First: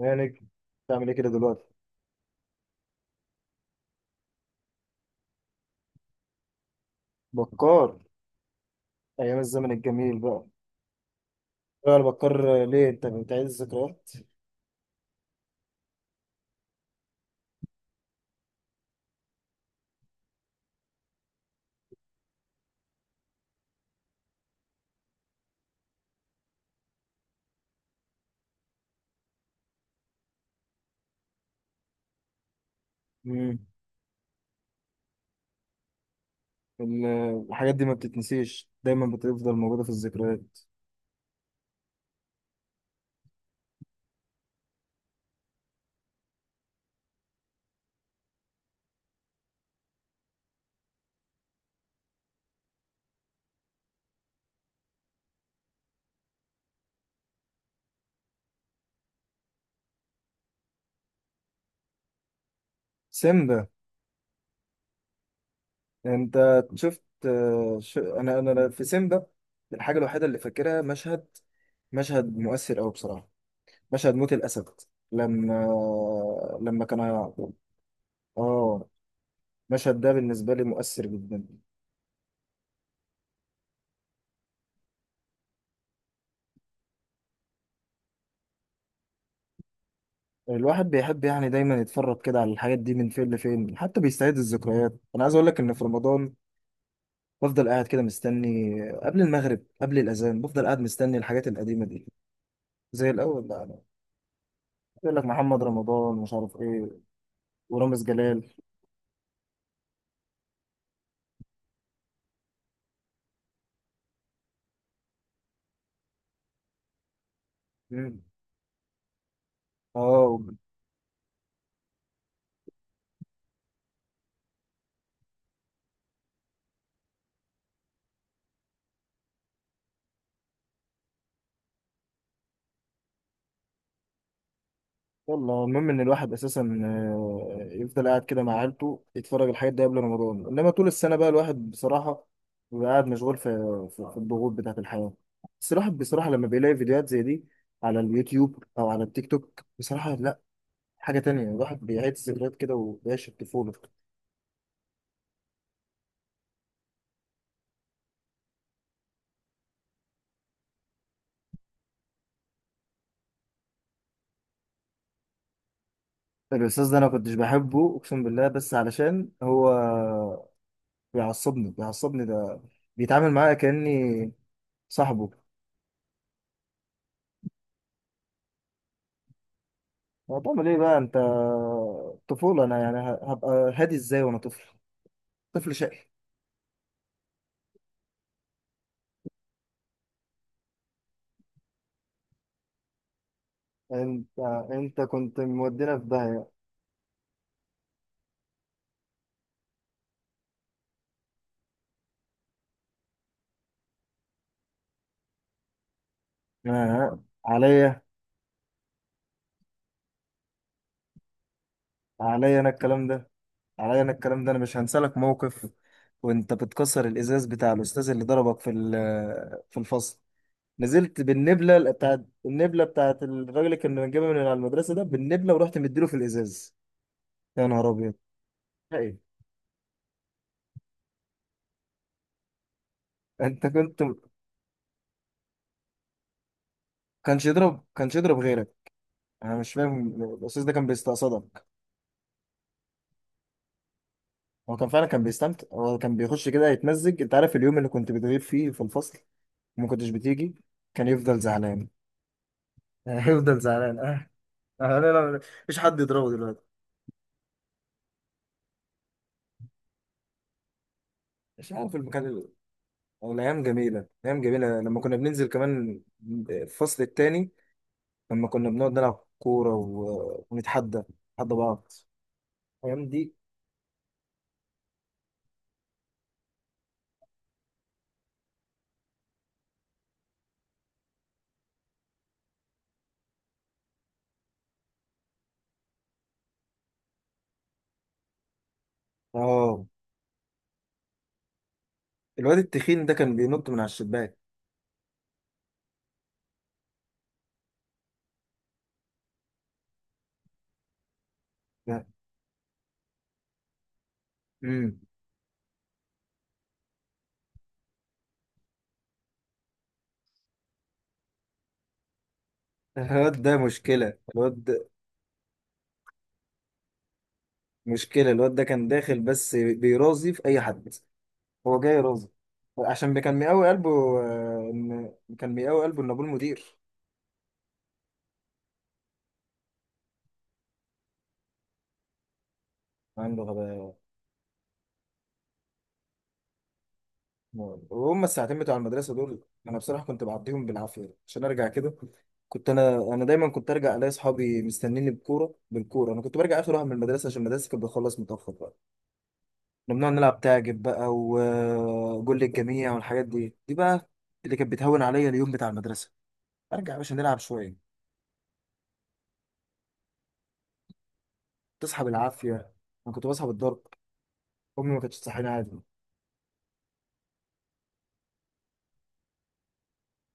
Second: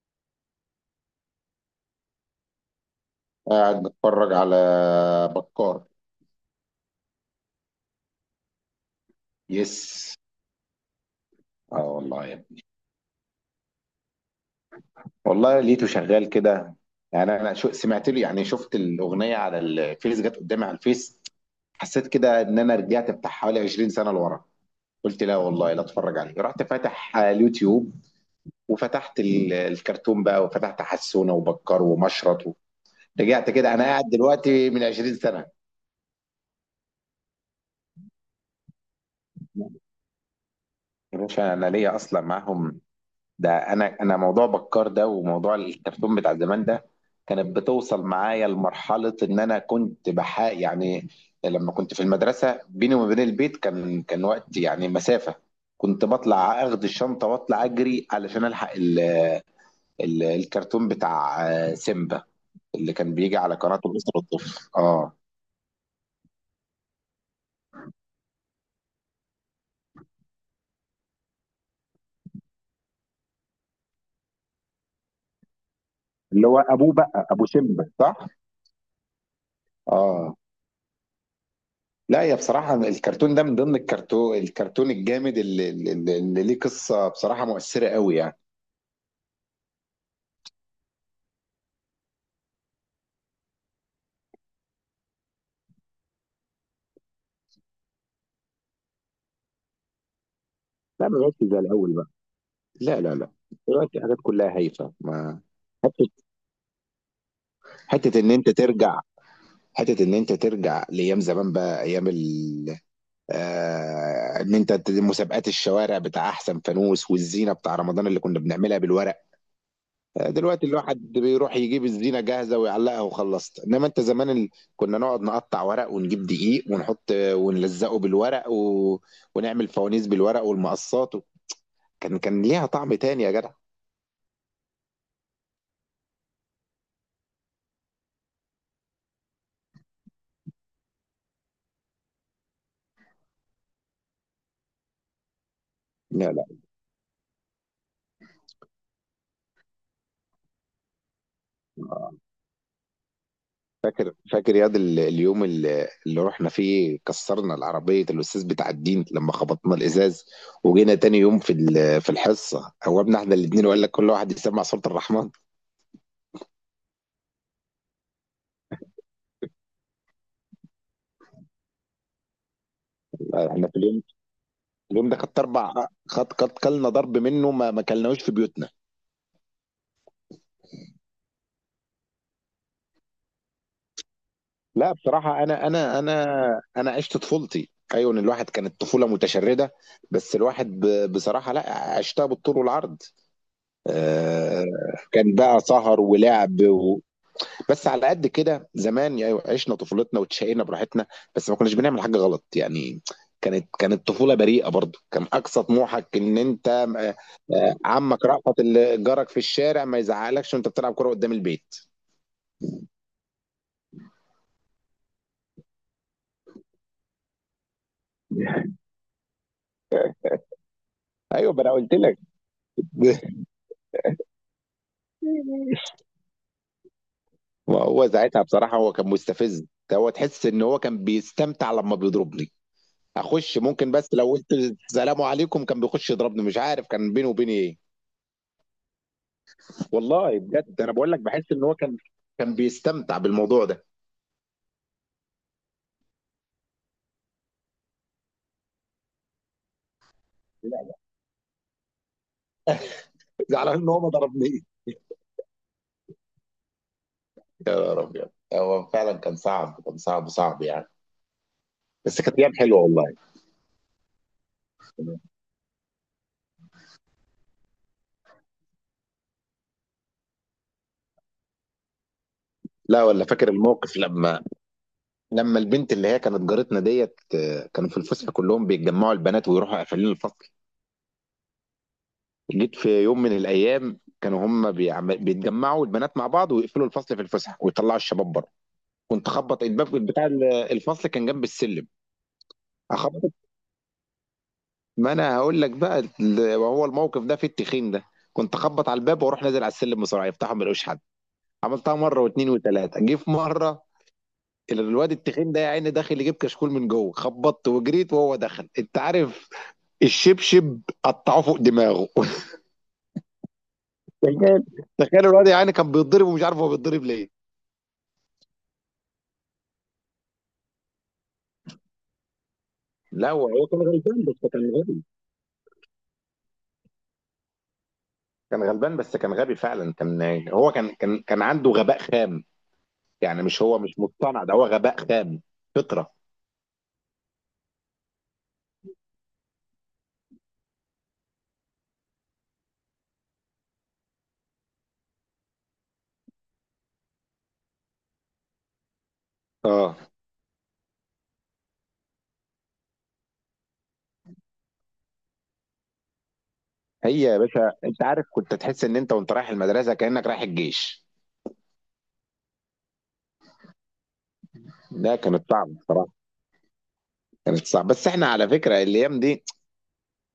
يا نجم، بتعمل ايه كده دلوقتي؟ قاعد بتفرج على بكار. بكار، ايام الزمن يس، الجميل بقى. اه ايوه انا والله يا بكار، ابني. ليه انت بتعيد الذكريات؟ والله لقيته شغال كده، انا سمعت له، شفت الاغنيه على الفيس، جت قدامي على الفيس. حسيت كده ان انا رجعت بتاع حوالي 20 سنه لورا. قلت لا والله لا اتفرج عليه، رحت فاتح على اليوتيوب وفتحت الكرتون بقى، وفتحت حسونه وبكار ومشرط رجعت امم كده. انا قاعد دلوقتي من 20 سنه. ال- الحاجات دي ما بتتنسيش، دايما بتفضل موجوده في الذكريات. يا باشا انا ليا اصلا معاهم، ده انا موضوع بكار ده وموضوع الكرتون بتاع زمان ده كانت بتوصل معايا لمرحله ان انا كنت بحا يعني لما كنت في المدرسه بيني وما بين البيت كان وقت، يعني مسافه. كنت بطلع اخد الشنطه واطلع اجري علشان الحق ال ال الكرتون بتاع سيمبا، اللي كان بيجي على سيمبا؟ قناه الاسره والطفل. اه، انت شفت، آه، ش... انا انا أنا في سيمبا، الحاجه الوحيده اللي فاكرها مشهد مشهد مؤثر قوي بصراحه، مشهد موت الاسد. لما اللي هو لما ابوه كان بقى، هيعض. ابو سيمبا صح. اه، المشهد ده اه بالنسبه لي مؤثر جدا. لا، يا بصراحة الكرتون ده من ضمن الكرتون الجامد اللي ليه قصة بصراحة مؤثرة قوي يعني. الواحد بيحب يعني دايما يتفرج كده على الحاجات دي من فين لفين، حتى بيستعيد الذكريات. انا عايز اقول لك ان في رمضان بفضل قاعد كده مستني قبل المغرب، قبل الاذان، بفضل قاعد لا مستني ما بقتش الحاجات زي القديمه الاول دي. بقى، زي لا، الاول بقى، أنا دلوقتي الحاجات كلها هايفه. يقول لك ما محمد حته، رمضان مش عارف ايه ورامز حته ان انت جلال. ترجع لايام زمان بقى، ايام ال آه ان انت ت- مسابقات الشوارع بتاع احسن فانوس، والزينه بتاع رمضان اللي مم. كنا بنعملها بالورق. اه، دلوقتي الواحد بيروح يجيب الزينه جاهزه ويعلقها وخلصت، انما انت زمان. كنا نقعد نقطع ورق ونجيب دقيق ونحط ونلزقه بالورق، و... ونعمل فوانيس بالورق والمقصات. و... كان ليها طعم تاني يا جدع. والله المهم ان الواحد اساسا يفضل قاعد كده مع عيلته يتفرج على الحاجات دي قبل رمضان، انما طول السنه بقى الواحد بصراحه بيبقى قاعد مشغول في الضغوط بتاعه الحياه. بس الواحد بصراحه لا لا، لما بيلاقي فيديوهات زي دي على اليوتيوب او على التيك توك، بصراحه لا، حاجه تانية، الواحد بيعيد الذكريات كده وبيعيش الطفوله. فاكر ياض اليوم اللي رحنا فيه كسرنا العربية، الأستاذ بتاع الدين لما خبطنا الإزاز وجينا تاني يوم في في الحصة، قومنا احنا الاتنين وقال لك كل واحد يسمع سورة الرحمن. الاستاذ ده انا كنتش بحبه، اقسم بالله، بس علشان هو بيعصبني، ده بيتعامل معايا احنا في اليوم، كاني اليوم ده صاحبه. خدت اربع، خد كلنا ضرب منه، ما كلناهوش في بيوتنا. هتعمل ايه بقى انت؟ طفولة انا يعني، هبقى هادي ازاي وانا طفل؟ لا بصراحه، انا طفل شقي. عشت طفولتي، ايوه، إن الواحد كانت طفوله متشرده. بس الواحد بصراحه لا، عشتها بالطول والعرض. انت آه، انت كان كنت بقى مودينا سهر في داهية. ولعب. و... بس على قد كده زمان يعني، عشنا طفولتنا وتشقينا براحتنا، بس ما كناش بنعمل حاجه غلط يعني. كانت طفوله بريئه، برضو كان اقصى طموحك ان انت آه. عمك رأفت اللي جارك في الشارع ما يزعقلكش وانت بتلعب كرة قدام البيت. عليا انا الكلام ده عليا انا الكلام ده، انا مش هنسى لك موقف، وانت بتكسر الازاز بتاع الاستاذ اللي ضربك في الفصل، نزلت أيوه ما أنا بالنبله، قُلت لك. بتاعت الراجل اللي كنا بنجيبها من على المدرسه، ده بالنبله، ورحت مديله في الازاز. يا ما نهار هو ابيض! ساعتها بصراحة هو كان ايه؟ مستفز، هو تحس إن هو كان بيستمتع لمّا بيضربني، أخُش انت ممكن كنت بس لو قُلت السلام عليكم كان بيخُش يضربني، مش عارف كان بينه كانش وبيني إيه. يضرب كانش يضرب غيرك. انا مش فاهم والله الاستاذ ده بجد كان أنا باقول لك باحس إن بيستقصدك. هو كان بيستمتع بالموضوع ده. هو كان فعلا كان بيستمتع، هو كان بيخش كده يتمزج. انت عارف اليوم اللي كنت بتغيب فيه في الفصل وما كنتش بتيجي، كان يفضل زعلان. هيفضل زعلان إن زعلان، هو ما اه. ضربنيش. لا لا لا، مفيش حد يضربه دلوقتي. يا نهار أبيض! هو فعلًا كان صعب، كان صعب، صعب يعني. مش عارف بس المكان كانت أيام حلوة والله. او الايام جميله، ايام جميله لما كنا بننزل كمان الفصل التاني، لما كنا بنقعد نلعب كوره ونتحدى، نتحدى بعض، لا الايام والّا دي. فاكر الموقف لما البنت اللي هي كانت جارتنا ديت، كانوا في الفسحه كلهم بيتجمعوا البنات ويروحوا قافلين الفصل. جيت في يوم من الايام كانوا هم بيتجمعوا البنات مع بعض ويقفلوا الفصل في الفسحه ويطلعوا الشباب بره. كنت اخبط اه، الباب بتاع الفصل، كان جنب السلم. الواد التخين ده اخبط، كان بينط من على الشباك، ما انا هقول لك بقى ال- وهو الموقف ده في التخين ده. كنت اخبط على الباب واروح نازل على السلم بسرعه، يفتحوا ما يلاقوش حد. عملتها ده. مره واثنين وثلاثه، جه في مره امم الواد التخين ده يا عيني داخل يجيب كشكول من جوه، خبطت وجريت وهو دخل. انت عارف، الشبشب قطعوه فوق دماغه. الواد ده مشكله تخيل، الواد تخيل الواد يعني كان بيتضرب ومش عارف هو بيتضرب ليه. مشكلة الواد ده، كان داخل بس بيراضي في أي حد، هو جاي راضي عشان لا كان هو، مقاوي كان قلبه. غلبان بس كان إن كان مقاوي قلبه إن أبوه المدير، غبي فعلا. كان هو كان كان كان عنده غباء خام عنده يعني، مش هو غباء. مش مصطنع، ده هو غباء خام فطرة. وهم الساعتين بتوع المدرسة دول أنا بصراحة كنت بعديهم بالعافية عشان أرجع كده. كنت أنا دايما كنت أرجع ألاقي أصحابي مستنيني بكورة، بالكورة، أنا كنت برجع آخر واحد من المدرسة عشان المدرسة كانت بتخلص متأخر بقى. كنا اه، بنقعد نلعب تعجب بقى وجول الجميع والحاجات دي بقى، اللي كانت بتهون عليا اليوم بتاع المدرسة. أرجع يا باشا هي يا نلعب باشا، شوية. انت عارف كنت تحس ان انت وانت رايح المدرسة كأنك رايح الجيش. تصحى بالعافيه، انا كنت بصحى بالضرب، امي ما ده كانتش تصحيني كانت صعبة عادي. الصراحة، كانت صعبة. بس احنا على فكرة الايام دي،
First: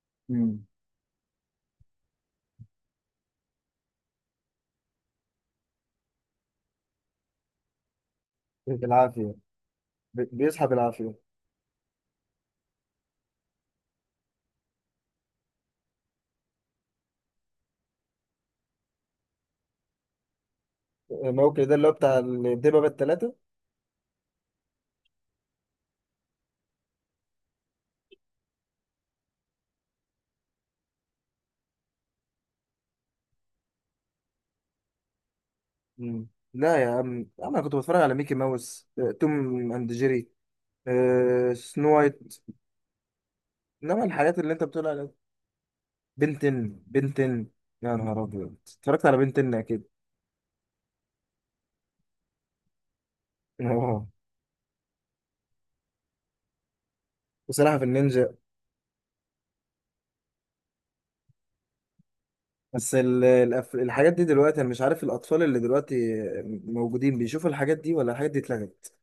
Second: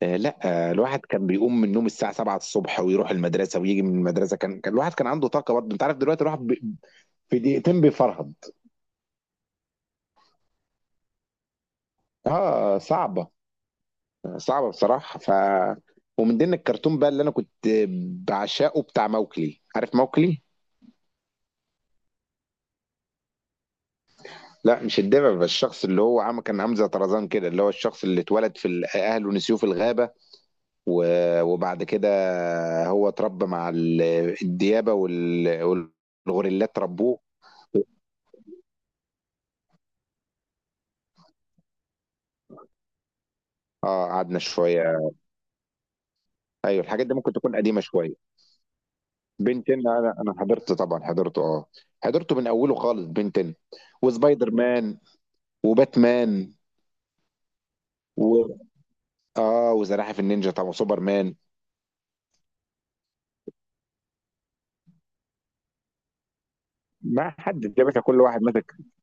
آه لا امم آه، الواحد كان بيقوم من النوم الساعة 7 الصبح ويروح المدرسة ويجي من المدرسة، كان الواحد كان عنده طاقة برضه. انت عارف دلوقتي الواحد في دقيقتين بيفرهد. بالعافيه، بيصحى بالعافيه. اه صعبة، صعبة بصراحة. ومن ضمن الكرتون بقى اللي انا كنت بعشقه، بتاع موكلي، عارف موكلي؟ موكل ده اللي هو بتاع الدببه بالثلاثه؟ لا مش الدببة، بس الشخص اللي هو عم كان عامل زي طرزان كده، اللي هو الشخص اللي اتولد في اهله نسيوه في الغابة وبعد كده هو اتربى مع الديابة امم والغوريلات لا يا عم، ربوه. انا كنت بتفرج على ميكي ماوس، توم اند جيري، سنو وايت. انما اه الحاجات قعدنا اللي انت بتقول شوية. عليها، بنتن، ايوه الحاجات دي ممكن تكون قديمه يا شويه. نهار ابيض! اتفرجت على بنتن بين اكيد. 10، انا حضرت طبعا، حضرته. اه، حضرته من اوله خالص، بين 10 اه، وسبايدر مان وباتمان، بصراحه في النينجا. و اه وزراحف النينجا طبعا، وسوبرمان. بس الحاجات دي دلوقتي انا مش عارف الاطفال اللي دلوقتي موجودين ما بيشوفوا حد الحاجات يا دي باشا، ولا كل الحاجات دي واحد ماسك، اتلغت؟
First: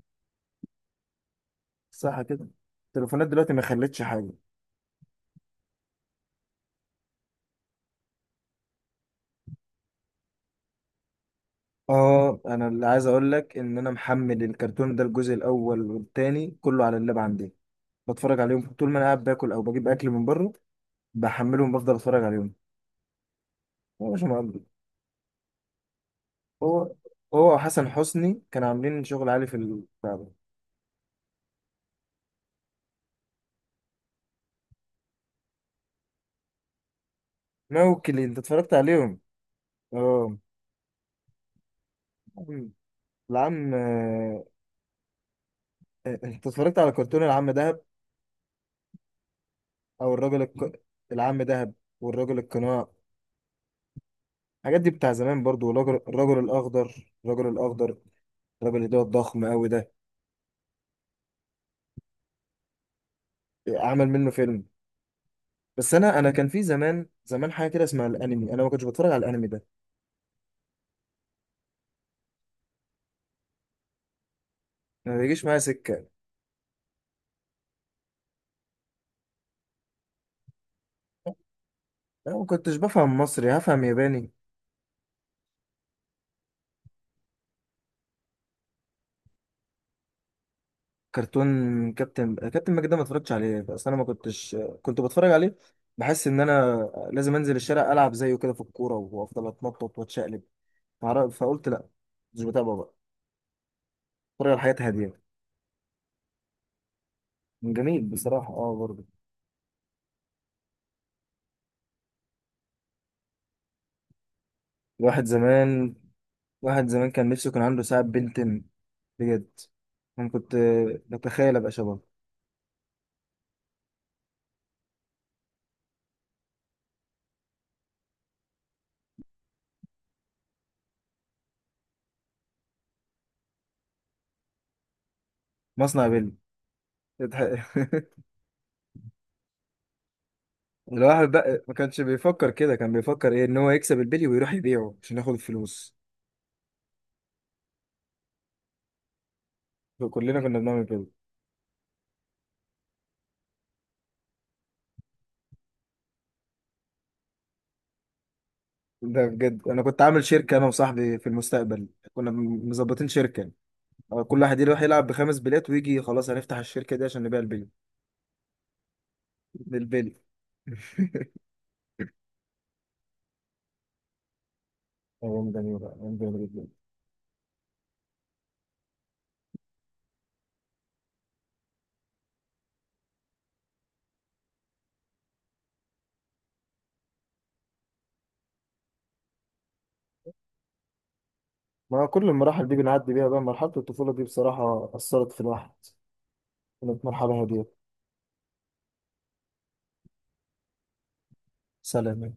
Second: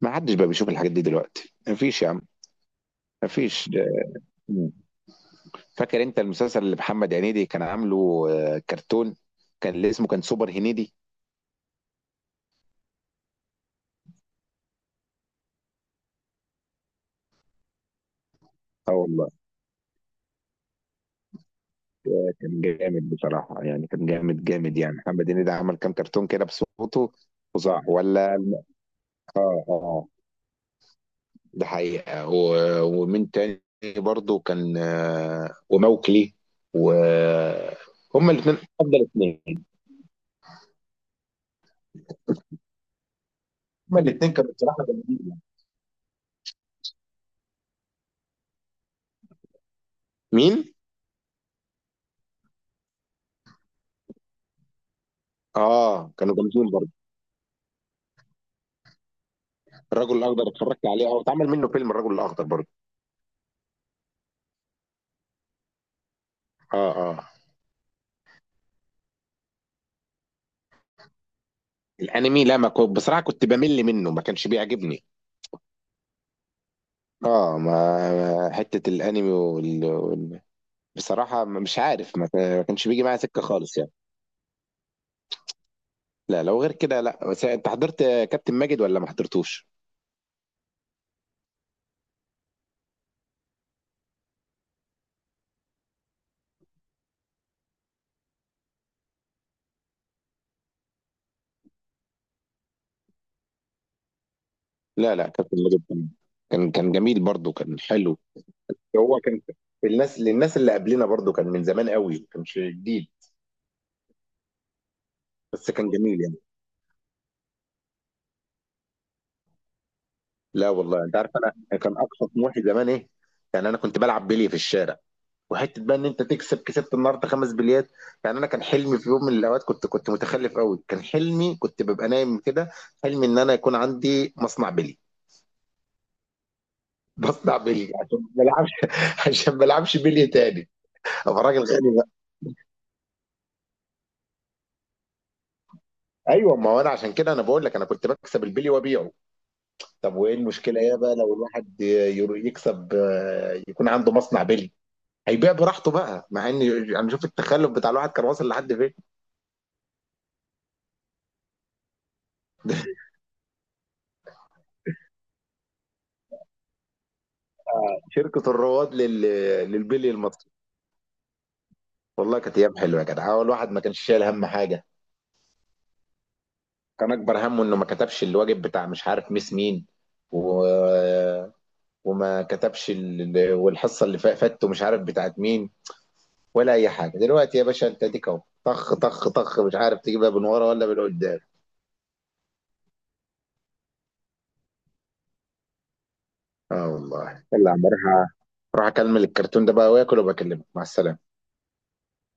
ما حدش بقى بيشوف الحاجات دي دلوقتي، ما فيش يا عم. صح كده. التليفونات ما دلوقتي ما فيش. خلتش حاجه. فاكر انت المسلسل اللي محمد هنيدي كان عامله، كرتون، اللي اسمه كان سوبر هنيدي؟ اه، انا اللي عايز اقول لك ان انا محمل الكرتون ده الجزء الاول والتاني كله على اللاب عندي، بتفرج عليهم طول اه ما انا قاعد والله. باكل او بجيب اكل من بره، بحملهم بفضل اتفرج عليهم. كان جامد بصراحه يعني، كان هو مش مقبل. جامد يعني. محمد هنيدي عمل كام كرتون كده هو بصوته؟ هو فظاع وحسن ولا. حسني كانوا عاملين شغل عالي في اه اه، البتاع ده. ده حقيقة. ومن تاني برضو كان وموكلي، و موكلي هما انت الاثنين اتفرجت افضل عليهم؟ اثنين، اه. العم، هما الاثنين كانوا بصراحة جامدين. انت اتفرجت على كرتون العم دهب، او مين؟ العم دهب والراجل القناع؟ الحاجات دي بتاع زمان برضو. اه كانوا الرجل جامدين برضو. الاخضر، الراجل اللي هو الضخم قوي ده، الرجل الاخضر اتفرجت عليه، اه اتعمل منه فيلم الرجل الاخضر برضو. عمل منه فيلم. بس انا كان في اه زمان، اه حاجه كده اسمها الانمي، انا ما كنتش بتفرج على الانمي ده، الانمي لا، ما كنت بصراحة كنت بمل منه، ما كانش بيعجبني. ما بيجيش معايا سكه. اه، حتة الانمي بصراحة مش عارف، انا ما ما كنتش كانش بيجي معايا بفهم سكة مصري، خالص هفهم يعني. ياباني؟ لا لو غير كده لا، بس انت حضرت كابتن ماجد ولا ما حضرتوش؟ كرتون كابتن ماجد ده ما اتفرجتش عليه. بس انا ما كنتش كنت بتفرج عليه، بحس ان انا لازم انزل الشارع العب زيه كده في الكوره وافضل اتنطط واتشقلب. فقلت لا، مش بتابعه بقى، اتفرج على حياة لا هاديه. لا، كان فيلم جدا، كان جميل برضه، كان جميل حلو. بصراحه، اه برضه. هو كان الناس اللي قبلنا برضه، كان من زمان قوي، ما كانش جديد، الواحد بس كان زمان جميل يعني. واحد زمان كان نفسه كان عنده ساعة بنتن، بجد، انا كنت لا والله انت عارف بتخيل ابقى انا كان شبهه. اقصى طموحي زمان ايه؟ يعني انا كنت بلعب بلي في الشارع، وحته بقى ان انت تكسب، كسبت النهارده خمس بليات. يعني انا كان حلمي في يوم من الاوقات، كنت متخلف قوي، كان حلمي، كنت ببقى نايم كده، حلمي ان انا يكون عندي مصنع بلي، مصنع بيلي! بصنع بلي عشان ما بلعبش عشان ما بلعبش بلي تاني. الواحد ابقى راجل بقى ما غني. كانش بيفكر كده، كان بيفكر ايه؟ ان هو يكسب البلي ويروح يبيعه عشان ياخد الفلوس. ايوه، ما هو انا عشان كده انا بقول لك انا كنت بكسب البلي وابيعه. طب وايه كلنا كنا المشكله بنعمل ايه كده. بقى لو الواحد يكسب، يكون عنده مصنع بلي، هيبيع براحته بقى. مع ان انا شوف التخلف بتاع الواحد كان واصل لحد فين. ده بجد انا كنت عامل شركة انا وصاحبي في المستقبل، كنا مظبطين شركة، كل واحد يروح يلعب بخمس بليات ويجي، خلاص هنفتح الشركة دي عشان نبيع البلي، شركه الرواد للبلي البلي المصري. والله كانت ايام حلوه يا جدع، هو الواحد ما كانش شايل هم حاجه. أيام جميلة، أيام جميلة جدا. كان اكبر همه انه ما كتبش الواجب بتاع مش عارف ميس مين، و... والحصه اللي فاتته مش عارف بتاعت مين، ولا اي حاجه. دلوقتي يا باشا انت اديك اهو، طخ طخ طخ، مش عارف تجيبها من ورا ولا من قدام. ما كل المراحل دي بنعدي بيها بقى، مرحلة الطفولة دي بصراحة أثرت في الواحد، اه كانت مرحلة والله، هادية. يلا يا عم اروح، أ- اروح اكمل الكرتون ده بقى واكل، وبكلمك. مع السلامه. سلام.